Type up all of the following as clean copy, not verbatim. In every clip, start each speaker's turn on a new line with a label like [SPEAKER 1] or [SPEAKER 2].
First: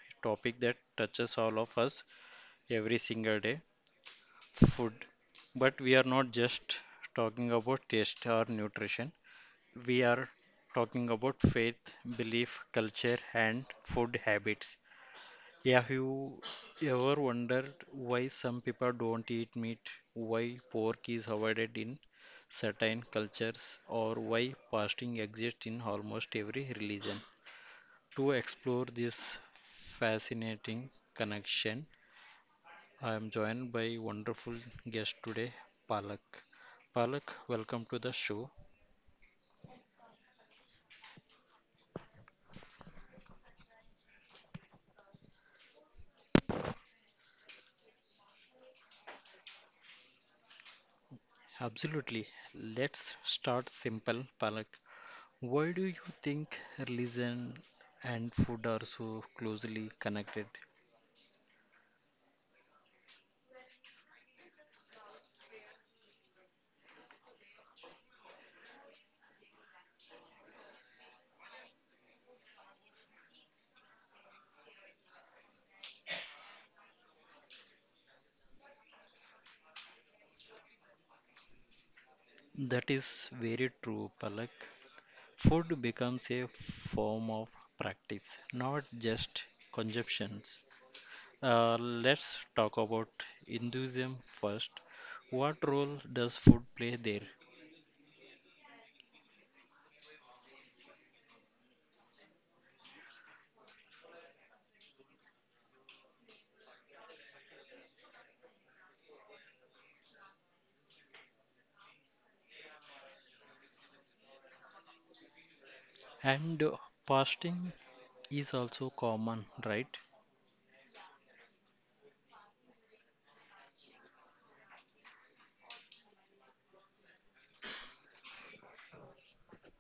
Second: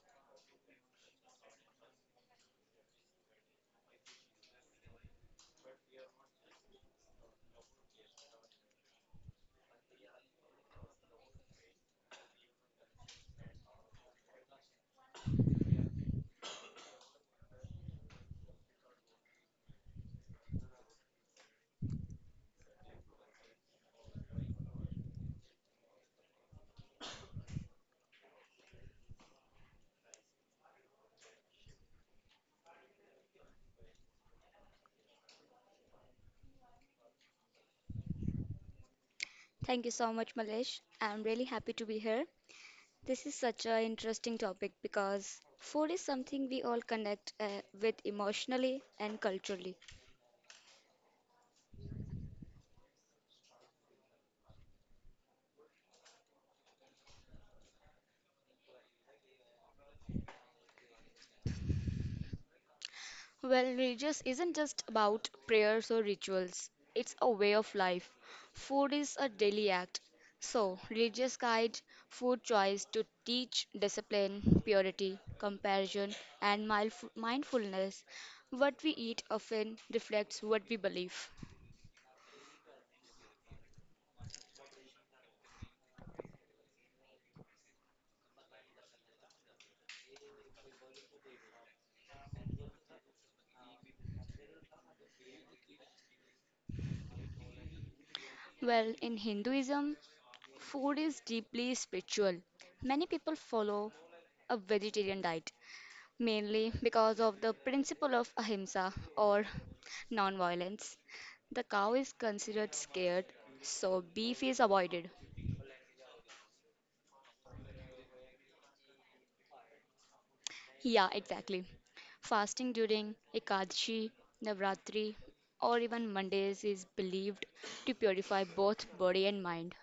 [SPEAKER 1] a topic that touches all of us every single day, food. But we are not just talking about taste or nutrition, we are talking about faith, belief, culture, and food habits. Yeah, have you ever wondered why some people don't eat meat, why pork is avoided in certain cultures, or why fasting exists in almost every religion? To explore this fascinating connection, I am joined by wonderful guest today, Palak. Palak, welcome to the show.
[SPEAKER 2] Thank you so much, Malesh. I'm really happy to be here. This is such an interesting topic because food is something we all connect with emotionally and culturally.
[SPEAKER 1] Absolutely. Let's start simple, Palak. Why do you think religion and food are so closely connected?
[SPEAKER 2] Well, religious isn't just about prayers or rituals, it's a way of life. Food is a daily act. So, religious guide food choice to teach discipline, purity, compassion, and mindfulness. What we eat often reflects what we believe.
[SPEAKER 1] That is very true, Palak. Food becomes a form of practice, not just consumptions. Let's talk about Hinduism first. What role does food play there?
[SPEAKER 2] Well, in Hinduism, food is deeply spiritual. Many people follow a vegetarian diet mainly because of the principle of ahimsa or non-violence. The cow is considered scared, so beef is avoided.
[SPEAKER 1] And fasting is also common, right?
[SPEAKER 2] Yeah, exactly. Fasting during Ekadashi, Navratri, or even Mondays is believed to purify both body and mind.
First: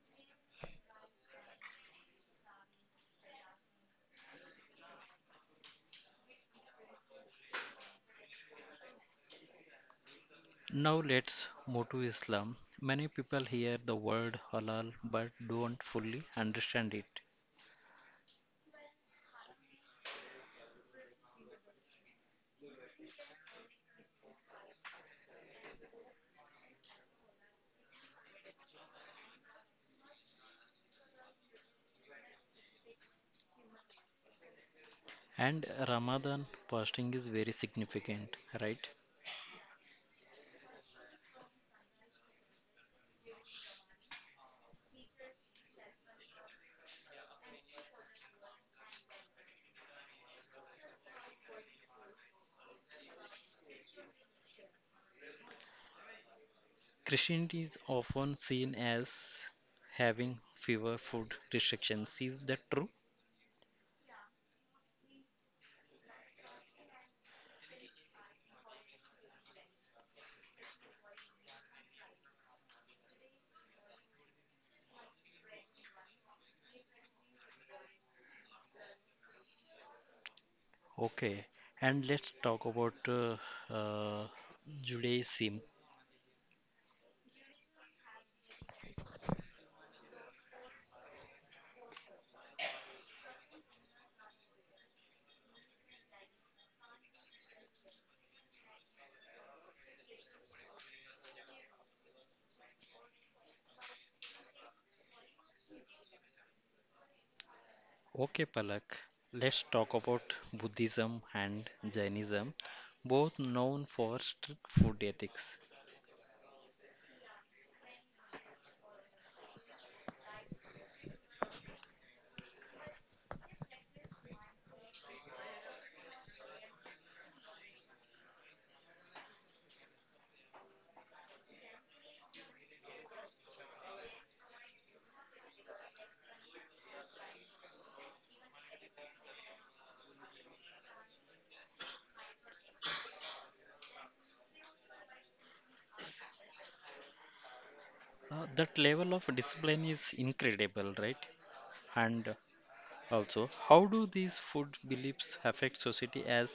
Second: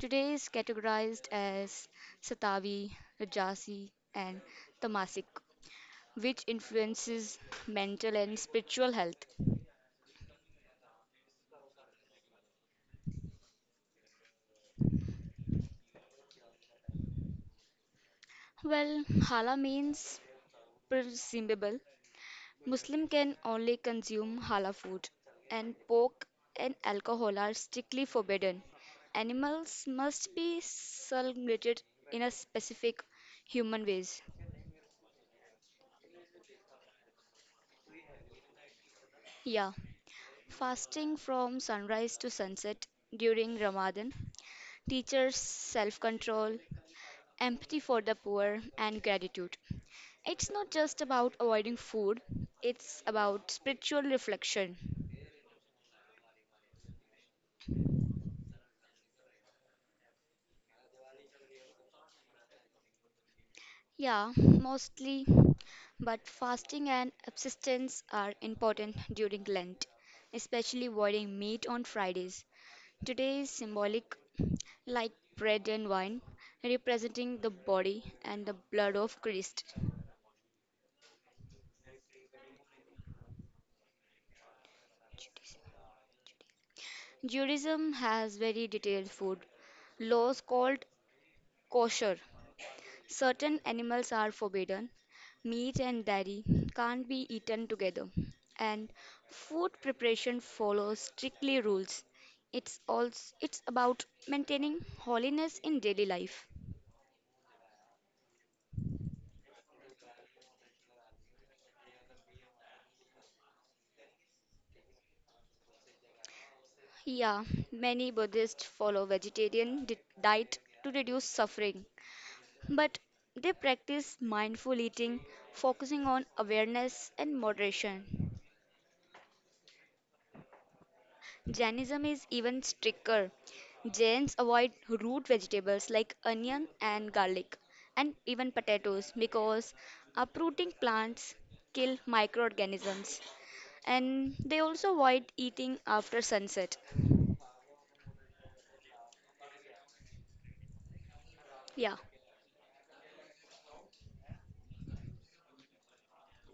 [SPEAKER 2] Today is categorized as Satavi, Rajasi, and Tamasic, which influences mental and spiritual health.
[SPEAKER 1] Now let's move to Islam. Many people hear the word halal but don't fully understand it.
[SPEAKER 2] Well, halal means presumable. Muslim can only consume halal food, and pork and alcohol are strictly forbidden. Animals must be celebrated in a specific human ways.
[SPEAKER 1] And Ramadan fasting is very significant, right?
[SPEAKER 2] Yeah, fasting from sunrise to sunset during Ramadan teaches self-control, empathy for the poor, and gratitude. It's not just about avoiding food, it's about spiritual reflection.
[SPEAKER 1] Christianity is often seen as having fewer food restrictions. Is that true?
[SPEAKER 2] Yeah, mostly, but fasting and abstinence are important during Lent, especially avoiding meat on Fridays. Today is symbolic, like bread and wine, representing the body and the blood of Christ.
[SPEAKER 1] Okay, and let's talk about uh, Judaism.
[SPEAKER 2] Judaism has very detailed food laws called kosher. Certain animals are forbidden. Meat and dairy can't be eaten together. And food preparation follows strictly rules. It's about maintaining holiness in daily life.
[SPEAKER 1] Okay, Palak, let's talk about Buddhism and Jainism, both known for strict food ethics.
[SPEAKER 2] Yeah, many Buddhists follow vegetarian diet to reduce suffering, but they practice mindful eating, focusing on awareness and moderation. Jainism is even stricter. Jains avoid root vegetables like onion and garlic, and even potatoes because uprooting plants kill microorganisms. And they also avoid eating after sunset.
[SPEAKER 1] That level of discipline is incredible, right?
[SPEAKER 2] Yeah.
[SPEAKER 1] And also, how do these food beliefs affect society as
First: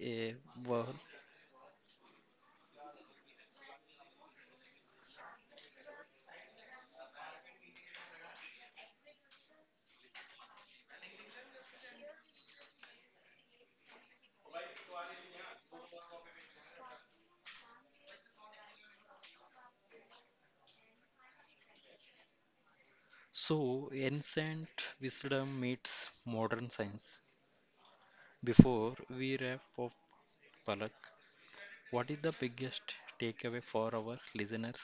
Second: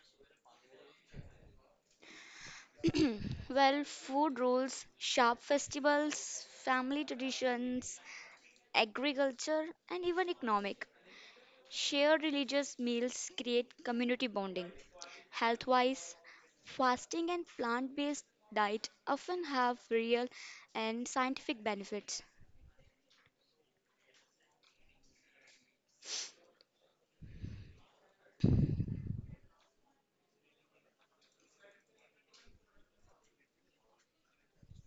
[SPEAKER 1] a whole?
[SPEAKER 2] Well, food rules, sharp festivals, family traditions, agriculture, and even economic. Shared religious meals create community bonding. Health wise, fasting and plant based diet often have real and scientific benefits.
[SPEAKER 1] So, ancient wisdom meets modern science. Before we wrap up, Palak, what is the biggest takeaway for our listeners?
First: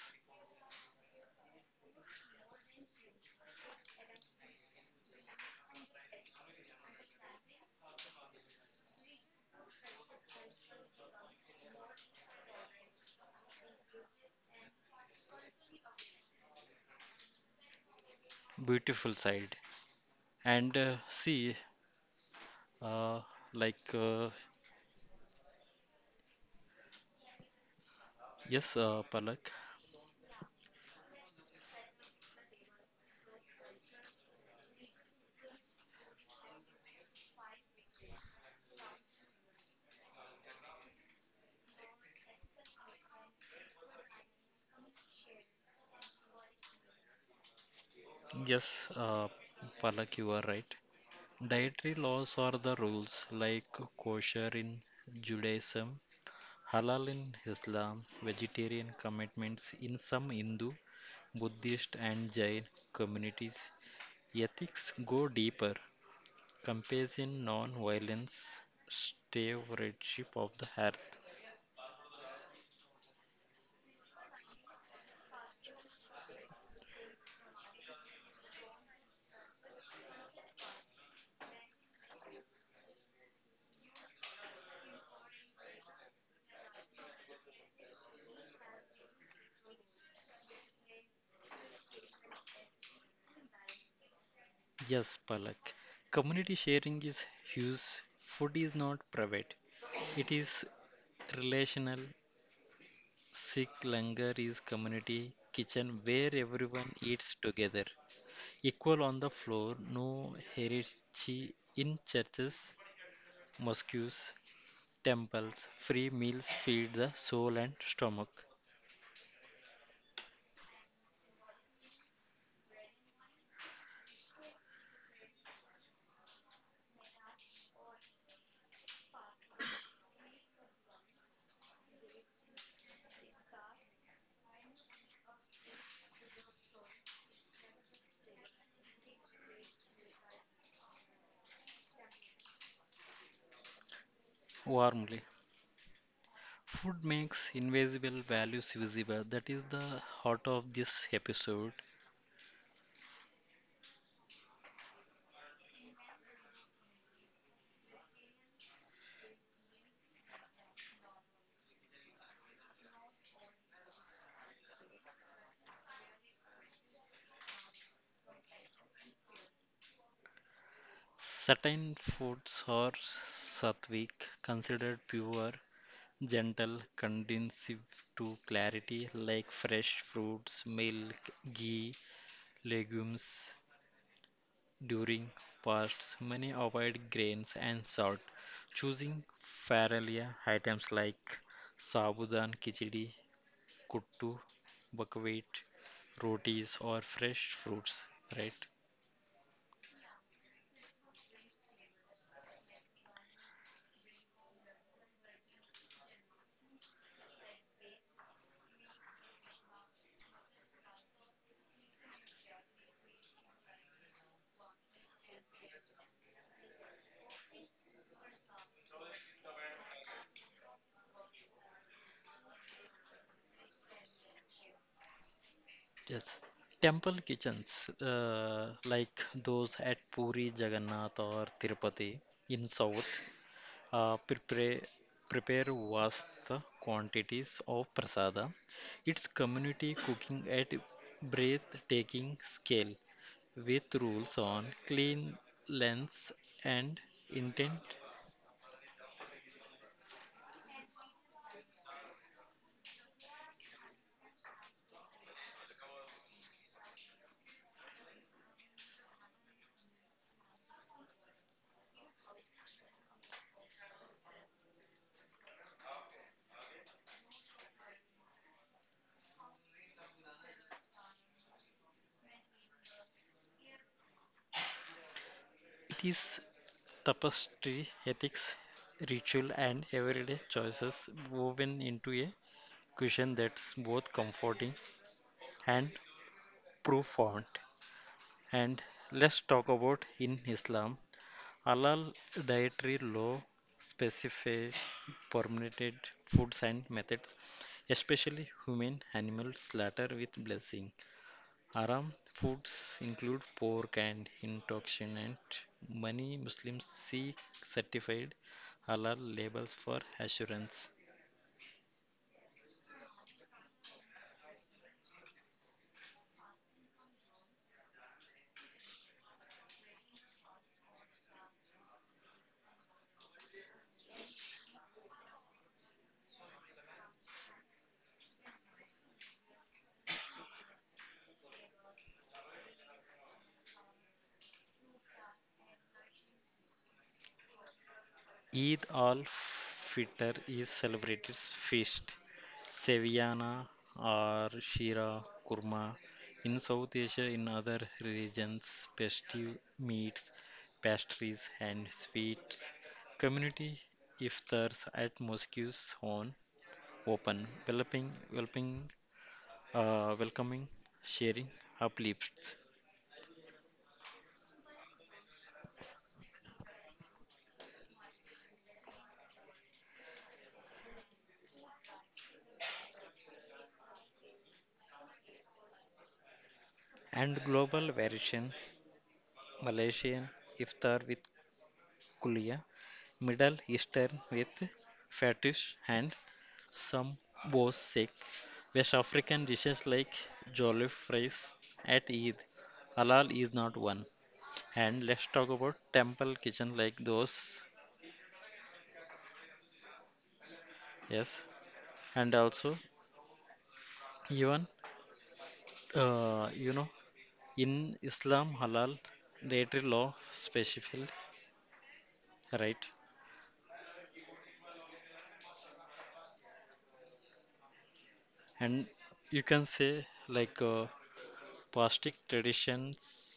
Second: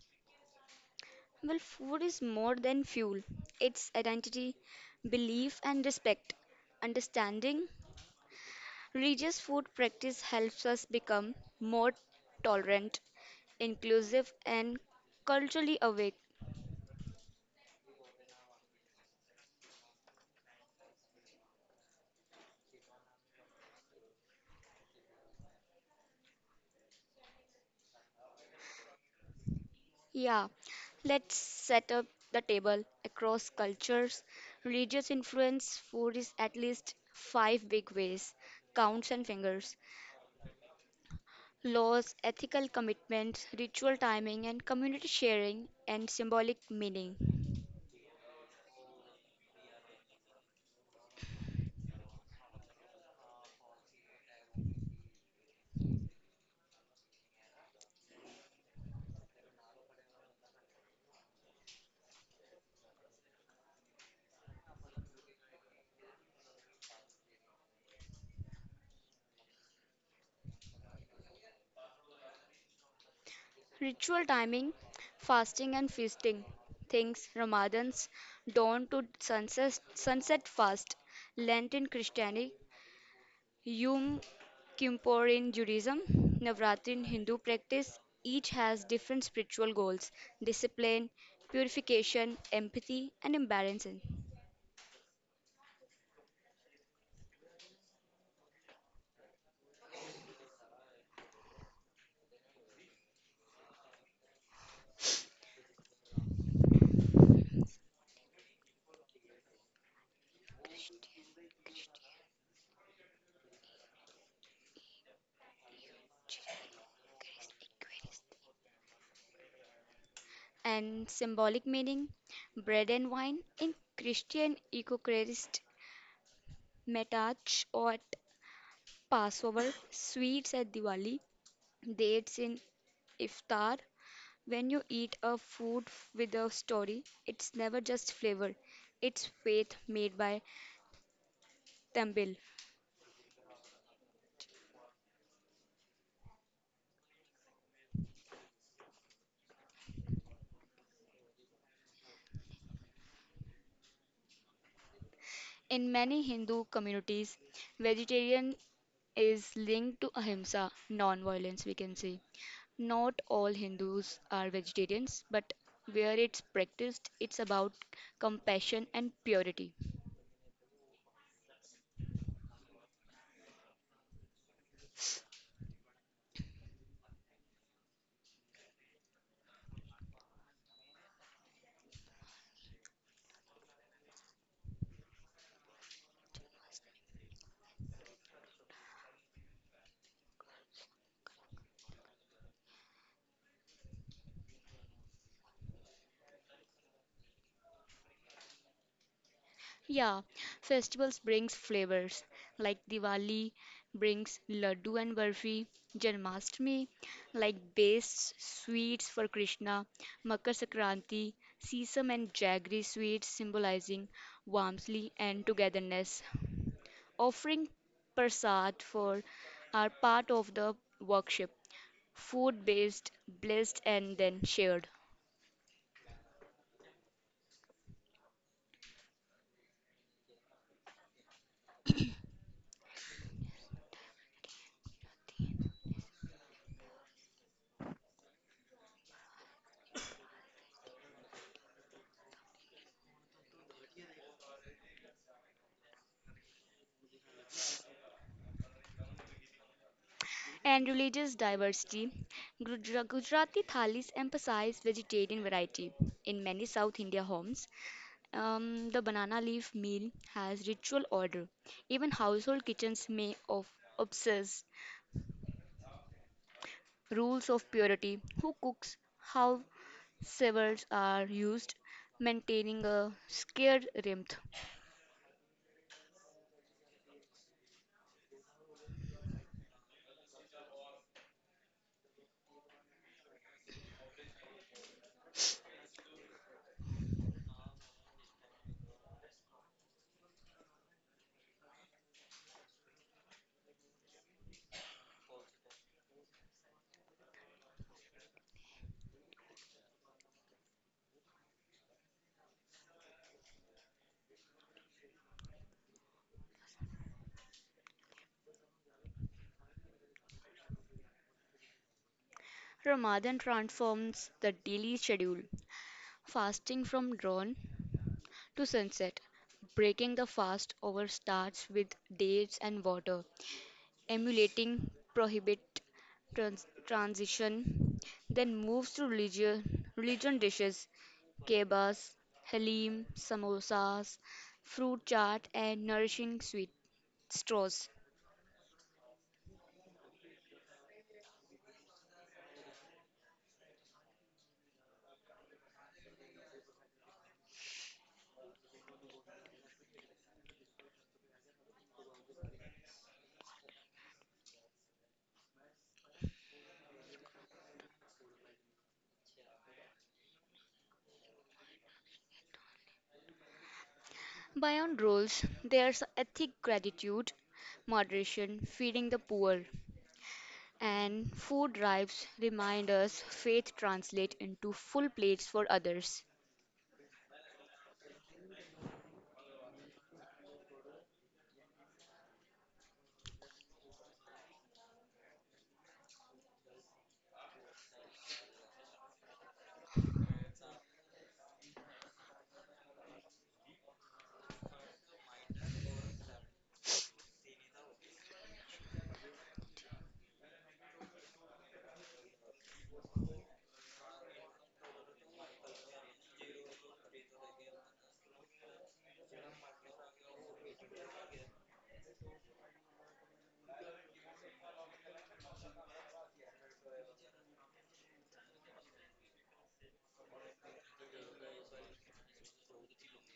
[SPEAKER 2] Well, food is more than fuel, it's identity, belief, and respect. Understanding religious food practice helps us become more tolerant, inclusive, and culturally awake.
[SPEAKER 1] Beautiful side. And uh, like, uh, yes, Palak.
[SPEAKER 2] Yeah, let's set up the table across cultures. Religious influence food is at least five big ways counts and fingers, laws, ethical commitments, ritual timing, and community sharing and symbolic meaning.
[SPEAKER 1] Yes, Palak, you are right. Dietary laws are the rules like kosher in Judaism, halal in Islam, vegetarian commitments in some Hindu, Buddhist, and Jain communities. Ethics go deeper, compassion, non violence, stewardship of the earth.
[SPEAKER 2] Ritual timing, fasting and feasting. Things Ramadans, dawn to sunset, sunset fast, Lent in Christianity, Yom Kippur in Judaism, Navratri in Hindu practice, each has different spiritual goals discipline, purification, empathy, and embarrassment.
[SPEAKER 1] Yes, Palak. Community sharing is huge. Food is not private, it is relational. Sikh langar is community kitchen where everyone eats together. Equal on the floor, no hierarchy in churches, mosques, temples. Free meals feed the soul and stomach
[SPEAKER 2] And symbolic meaning bread and wine in Christian Eucharist, matach at Passover, sweets at Diwali, dates in Iftar, when you eat a food with a story, it's never just flavor, it's faith made by Tamil.
[SPEAKER 1] warmly. Food makes invisible values visible. That is the heart of this episode.
[SPEAKER 2] In many Hindu communities, vegetarian is linked to ahimsa, non violence, we can say. Not all Hindus are vegetarians, but where it's practiced, it's about compassion and purity.
[SPEAKER 1] Certain foods are sattvic, considered pure, gentle, conducive to clarity like fresh fruits, milk, ghee, legumes. During fasts, many avoid grains and salt, choosing farralia items like sabudan khichdi, kuttu, buckwheat, rotis or fresh fruits, right?
[SPEAKER 2] Yeah, festivals brings flavors like Diwali brings laddu and barfi, Janmashtami like based sweets for Krishna, Makar Sankranti, sesame and jaggery sweets symbolizing warmth and togetherness. Offering prasad for are part of the worship, food based, blessed and then shared.
[SPEAKER 1] Yes. Temple kitchens, like those at Puri, Jagannath, or Tirupati in South, uh, prepare prepare vast quantities of prasada. It's community cooking at breathtaking scale with rules on cleanliness and intent.
[SPEAKER 2] And religious diversity, Gujarati thalis emphasize vegetarian variety. In many South India homes, the banana leaf meal has ritual order. Even household kitchens may of obsess rules of purity, who cooks, how severs are used, maintaining a scared rhythm.
[SPEAKER 1] It is tapestry, ethics, ritual, and everyday choices woven into a cushion that's both comforting and profound. And let's talk about in Islam halal dietary law specify permitted foods and methods, especially human animal slaughter with blessing. Haram foods include pork and intoxinant. Many Muslims seek certified halal labels for assurance.
[SPEAKER 2] Ramadan transforms the daily schedule. Fasting from dawn to sunset, breaking the fast over starts with dates and water, emulating prohibit transition, then moves to religion dishes, kebabs, halim, samosas, fruit chaat, and nourishing sweet straws.
[SPEAKER 1] Eid al-Fitr is celebrated feast. Seviyana or Shira Kurma. In South Asia, in other regions, festive meats, pastries, and sweets. Community iftars at mosques on open, welcoming, sharing uplifts.
[SPEAKER 2] Beyond roles, there's ethic gratitude, moderation, feeding the poor, and food drives remind us faith translates into full plates for others.
[SPEAKER 1] And global variation, Malaysian iftar with Kulia, Middle Eastern with fetish and some Bosek, West African dishes like jollof rice at Eid. Halal is not one. And let's talk about temple kitchen like those. Yes. And also, even, uh, you know, in Islam, halal dietary law specified, right? And you can say like plastic traditions,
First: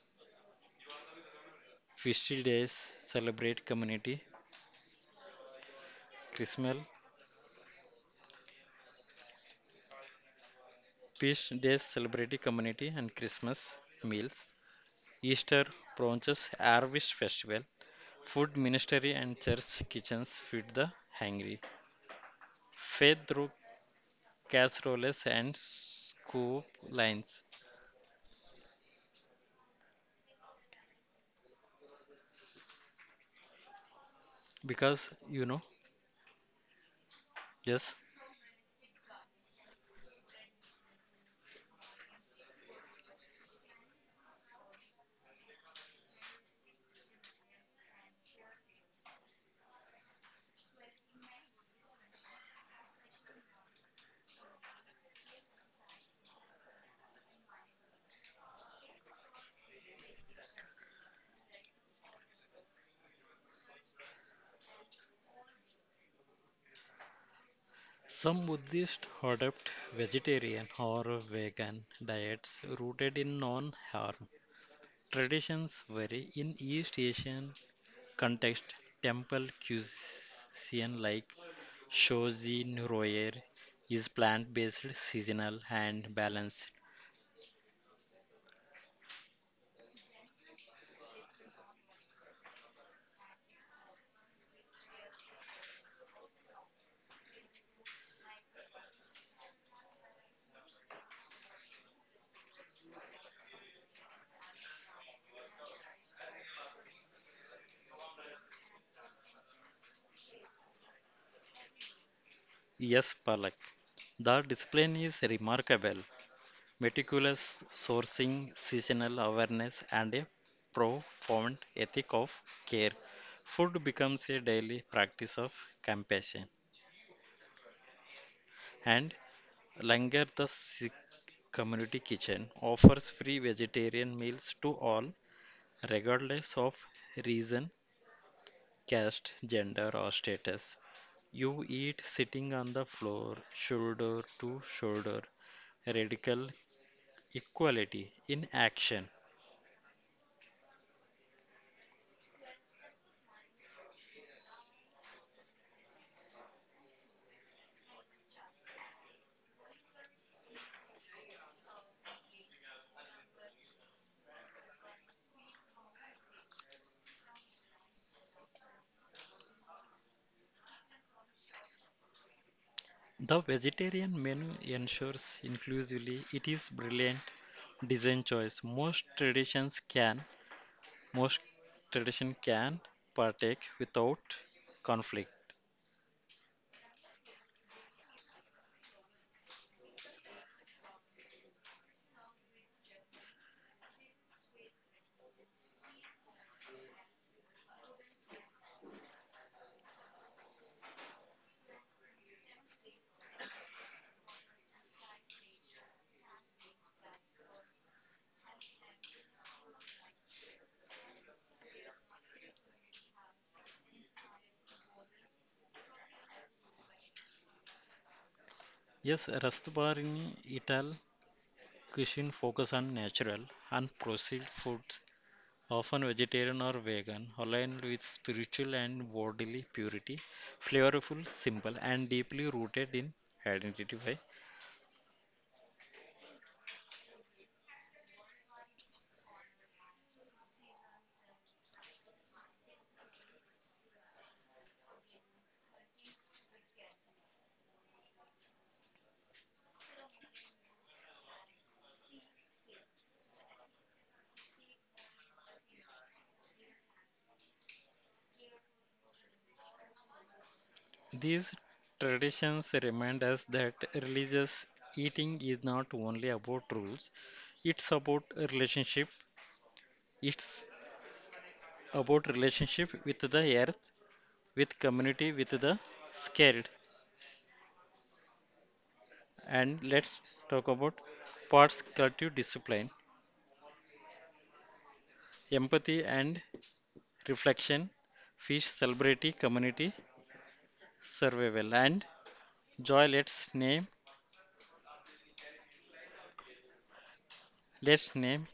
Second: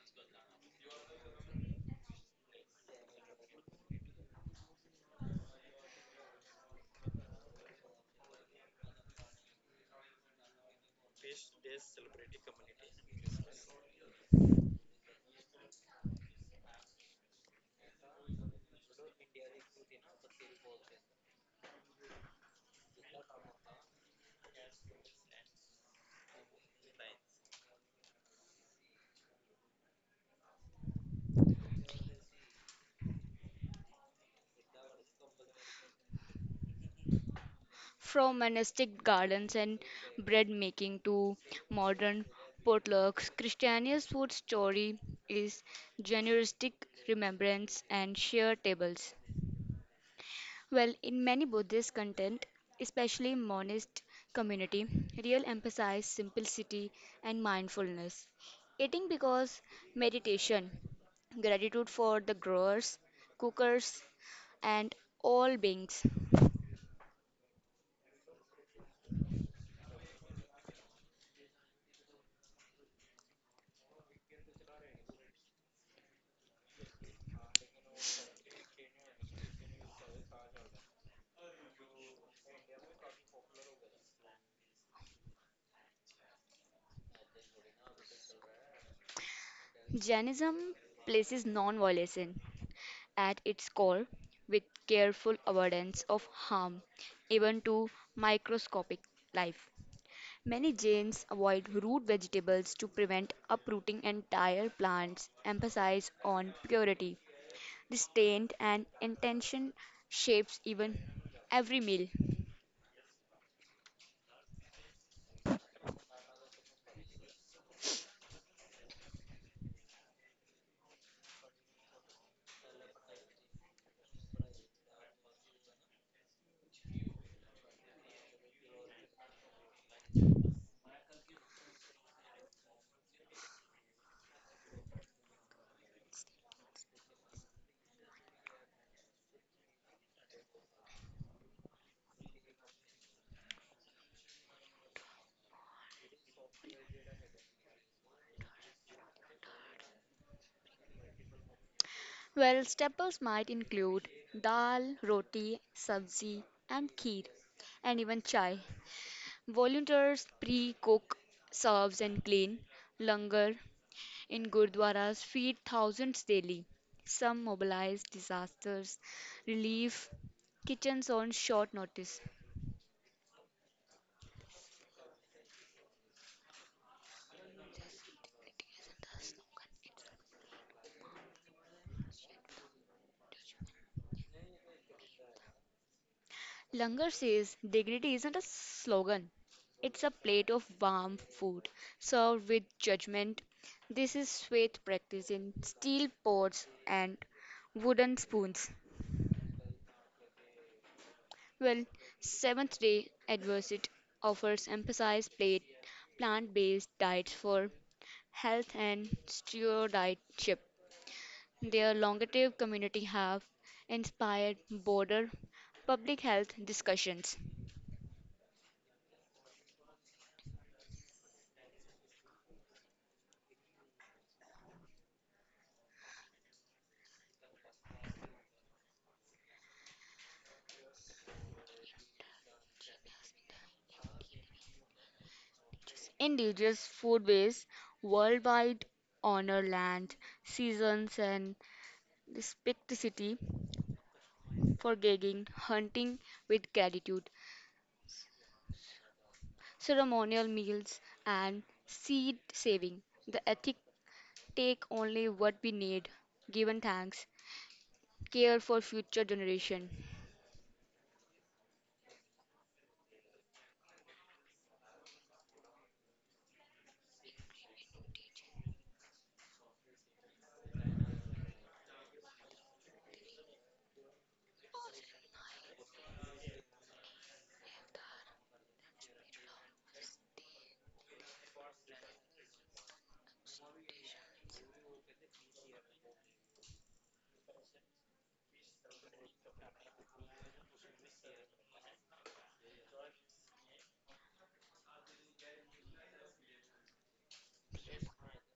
[SPEAKER 1] feastal days celebrate community. Christmas feast days celebrate community and Christmas meals. Easter brunches, harvest festival. Food ministry and church kitchens feed the hungry. Faith through casseroles and scoop lines. Because you know, yes,
[SPEAKER 2] From monastic gardens and bread making to modern potlucks, Christiania's food story is generistic remembrance and shared tables. Well, in many Buddhist content, especially monist community, real emphasize simplicity and mindfulness. Eating because meditation, gratitude for the growers, cookers, and all beings.
[SPEAKER 1] some Buddhists adopt vegetarian or vegan diets rooted in non-harm traditions vary in East Asian context. Temple cuisine like Shojin Royer is plant based, seasonal, and balanced.
[SPEAKER 2] Jainism places non-violence at its core with careful avoidance of harm, even to microscopic life. Many Jains avoid root vegetables to prevent uprooting entire plants, emphasize on purity. This taint and intention shapes even every meal.
[SPEAKER 1] Yes, Palak. The discipline is remarkable. Meticulous sourcing, seasonal awareness, and a profound ethic of care. Food becomes a daily practice of compassion. And Langar, the Sikh community kitchen, offers free vegetarian meals to all regardless of reason, caste, gender, or status. You eat sitting on the floor, shoulder to shoulder, radical equality in action.
[SPEAKER 2] Well, staples might include dal, roti, sabzi, and kheer, and even chai. Volunteers pre-cook, serves, and clean. Langar in gurdwaras, feed thousands daily. Some mobilize disasters, relief, kitchens on short notice.
[SPEAKER 1] The vegetarian menu ensures inclusively it is brilliant design choice. Most tradition can partake without conflict.
[SPEAKER 2] Langar says dignity isn't a slogan, it's a plate of warm food served with judgment. This is faith practice in steel pots and wooden spoons. Well, Seventh Day Advocate offers emphasized plate plant-based diets for health and stewardship. Their longevity community have inspired broader public health discussions.
[SPEAKER 1] Yes, Rastbarini Ital cuisine focus on natural and processed foods often vegetarian or vegan, aligned with spiritual and bodily purity, flavorful, simple, and deeply rooted in identity. Why?
[SPEAKER 2] Indigenous food ways worldwide honor land, seasons, and respectivity for gagging, hunting with gratitude, ceremonial meals, and seed saving. The ethic take only what we need, given thanks, care for future generation.
[SPEAKER 1] These traditions remind us that religious eating is not only about rules, it's about a relationship, it's about relationship with the earth, with community, with the scared. And let's talk about parts cultive discipline, empathy and reflection, fish celebrity community survival, and joy. Let's name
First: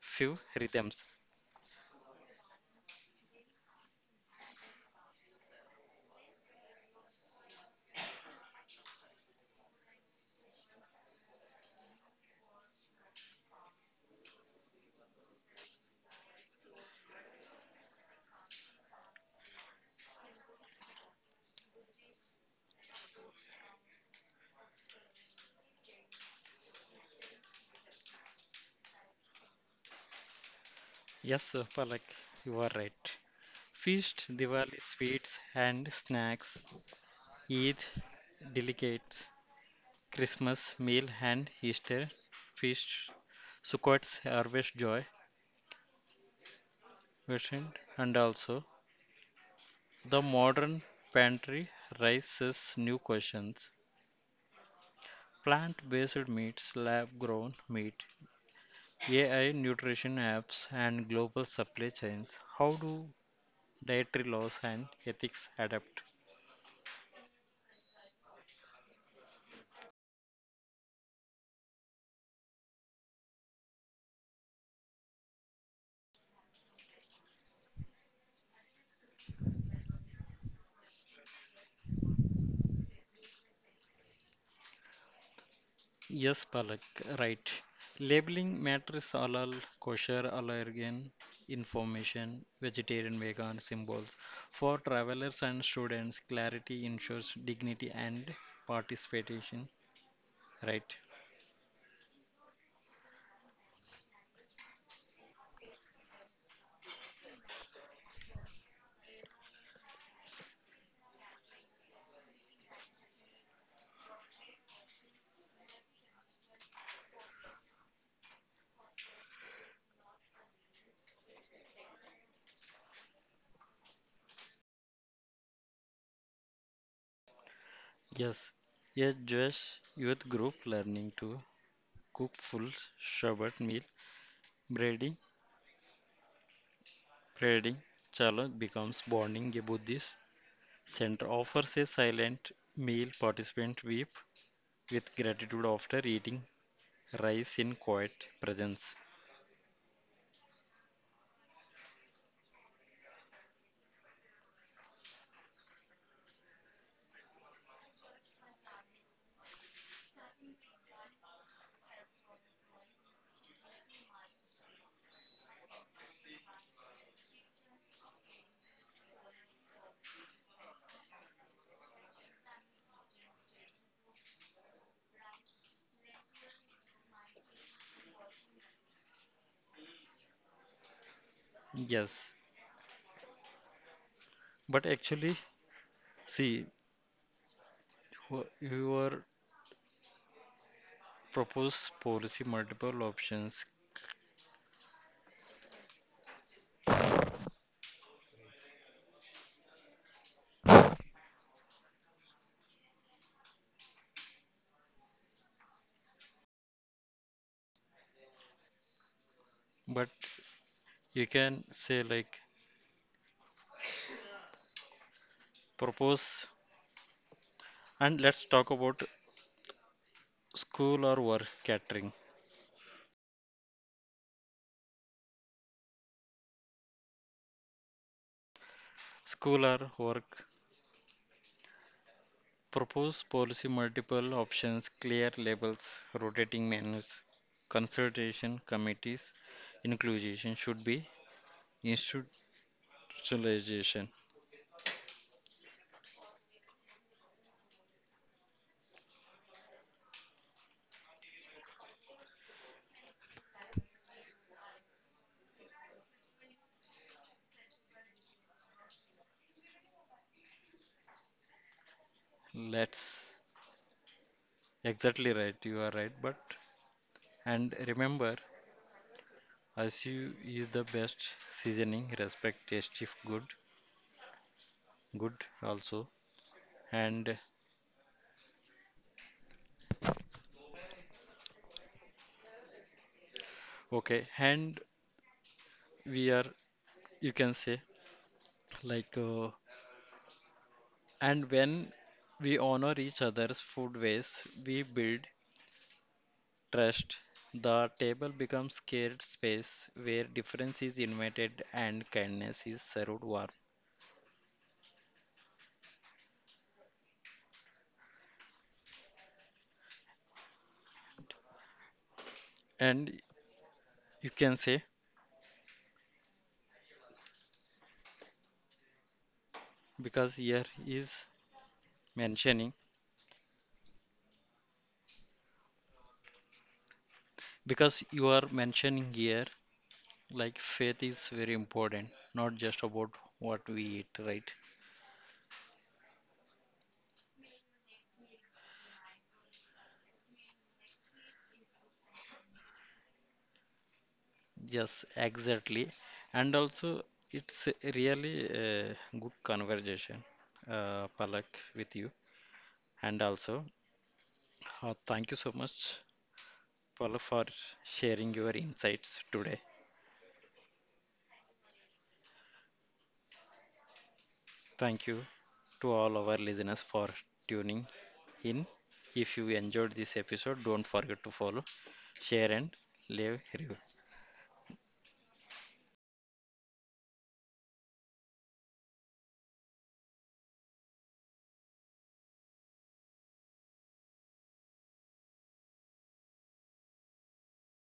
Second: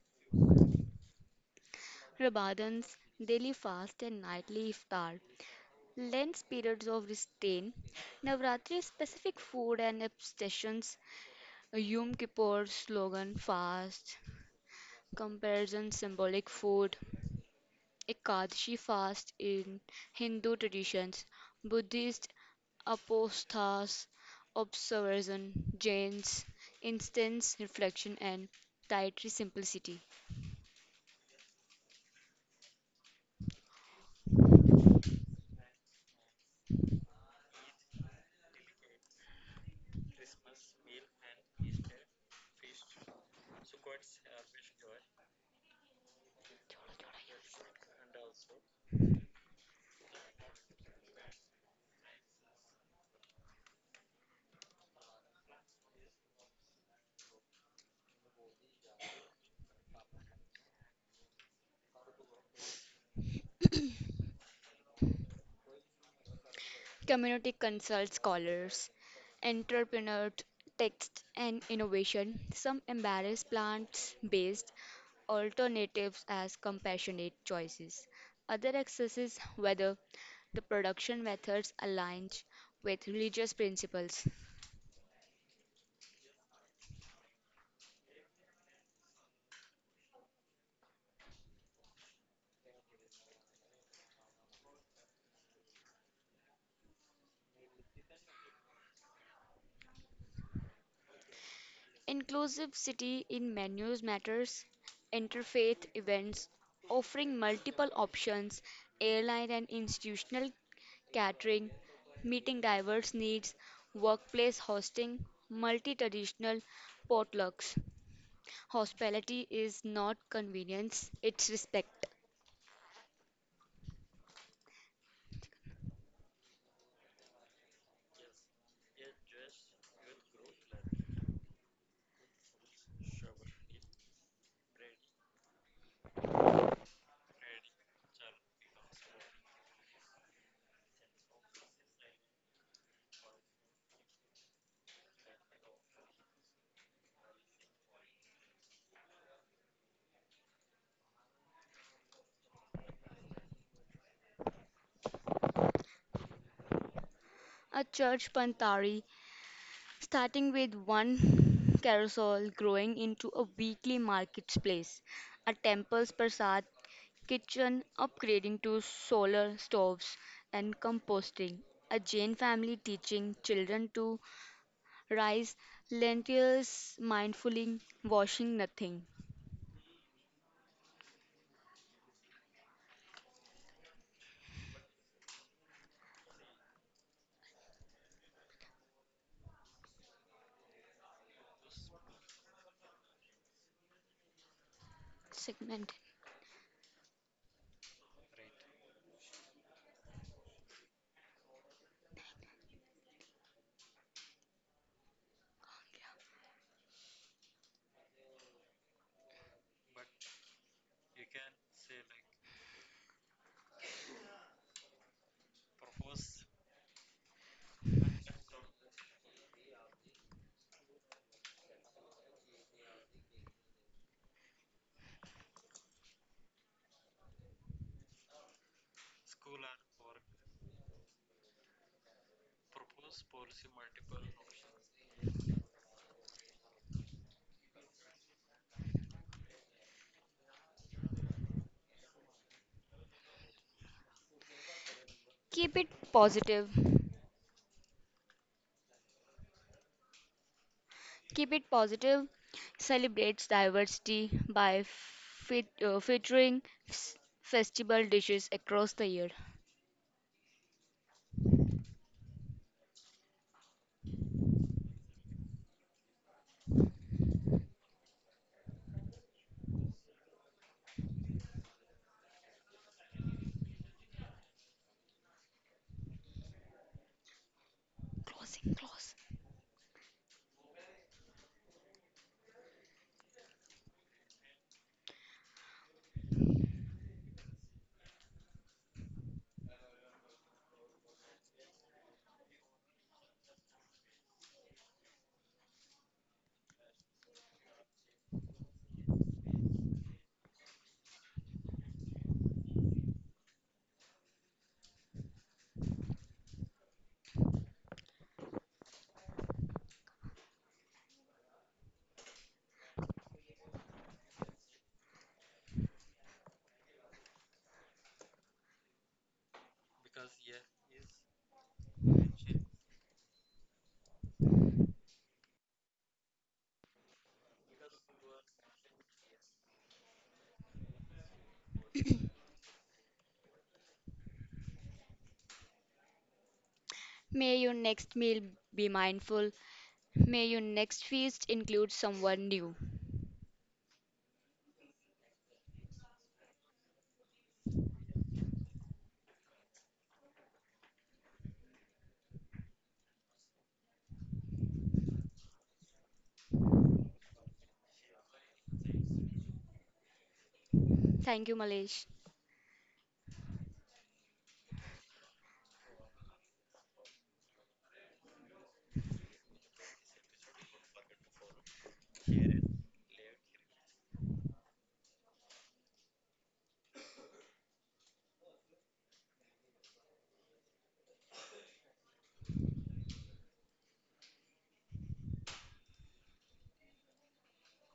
[SPEAKER 1] few rhythms.
[SPEAKER 2] Ramadan's daily fast and nightly iftar Lent periods of restraint, Navratri specific food and abstentions, Yom Kippur slogan fast, comparison symbolic food, Ekadashi fast in Hindu traditions, Buddhist apostas, observation, Jains, instance reflection and dietary simplicity.
[SPEAKER 1] Yes, Palak, you are right. Feast, Diwali, sweets and snacks, Eid, delicates, Christmas meal and Easter feast, Sukkot's harvest joy, version, and also the modern pantry raises new questions. Plant-based meats, lab-grown meat, AI, nutrition apps, and global supply chains. How do dietary laws and ethics adapt?
[SPEAKER 2] Community consult scholars, entrepreneurs, text and innovation. Some embrace plant-based alternatives as compassionate choices. Other assesses whether the production methods align with religious principles.
[SPEAKER 1] Yes, Palak, right. Labeling matters halal, kosher, allergen information, vegetarian, vegan symbols. For travelers and students, clarity ensures dignity and participation, right?
[SPEAKER 2] Inclusivity in menus matters. Interfaith events offering multiple options, airline and institutional catering, meeting diverse needs, workplace hosting, multi traditional potlucks. Hospitality is not convenience, it's respect.
[SPEAKER 1] Yes. A Jewish youth group learning to cook full Shabbat meal, braiding reading, Chalak becomes bonding a Buddhist center, offers a silent meal. Participants weep with gratitude after eating rice in quiet presence.
[SPEAKER 2] A church pantari starting with one carousel growing into a weekly marketplace, a temple's prasad, kitchen upgrading to solar stoves and composting, a Jain family teaching children to rice, lentils mindfully, washing nothing.
[SPEAKER 1] Yes, but actually, see, your proposed policy multiple options,
[SPEAKER 2] Segment.
[SPEAKER 1] but you can say like propose and let's talk about school or work catering. School or work propose policy multiple options, clear labels, rotating menus, consultation committees, inclusion should be institutionalization.
[SPEAKER 2] Keep it positive. Keep it positive celebrates diversity by featuring s- festival dishes across the year.
[SPEAKER 1] Let's exactly right, you are right, but and remember SU is the best seasoning, respect tasty good, good also. And
[SPEAKER 2] Closing, close.
[SPEAKER 1] okay, and we are you can say like and when we honor each other's food ways, we build trust, the table becomes scared space where difference is invited and kindness is served warm. And you can say because here is mentioning because you are mentioning here like faith is very important, not just about what we eat, right?
[SPEAKER 2] May your next meal be mindful. May your next feast include someone new.
[SPEAKER 1] Yes, exactly. And also it's really a good conversation, Palak, with you. And also, thank you so much Paul, for sharing your insights today.
[SPEAKER 2] Thank you, Malesh.
[SPEAKER 1] Thank you to all our listeners for tuning in. If you enjoyed this episode, don't forget to follow, share, and leave a review.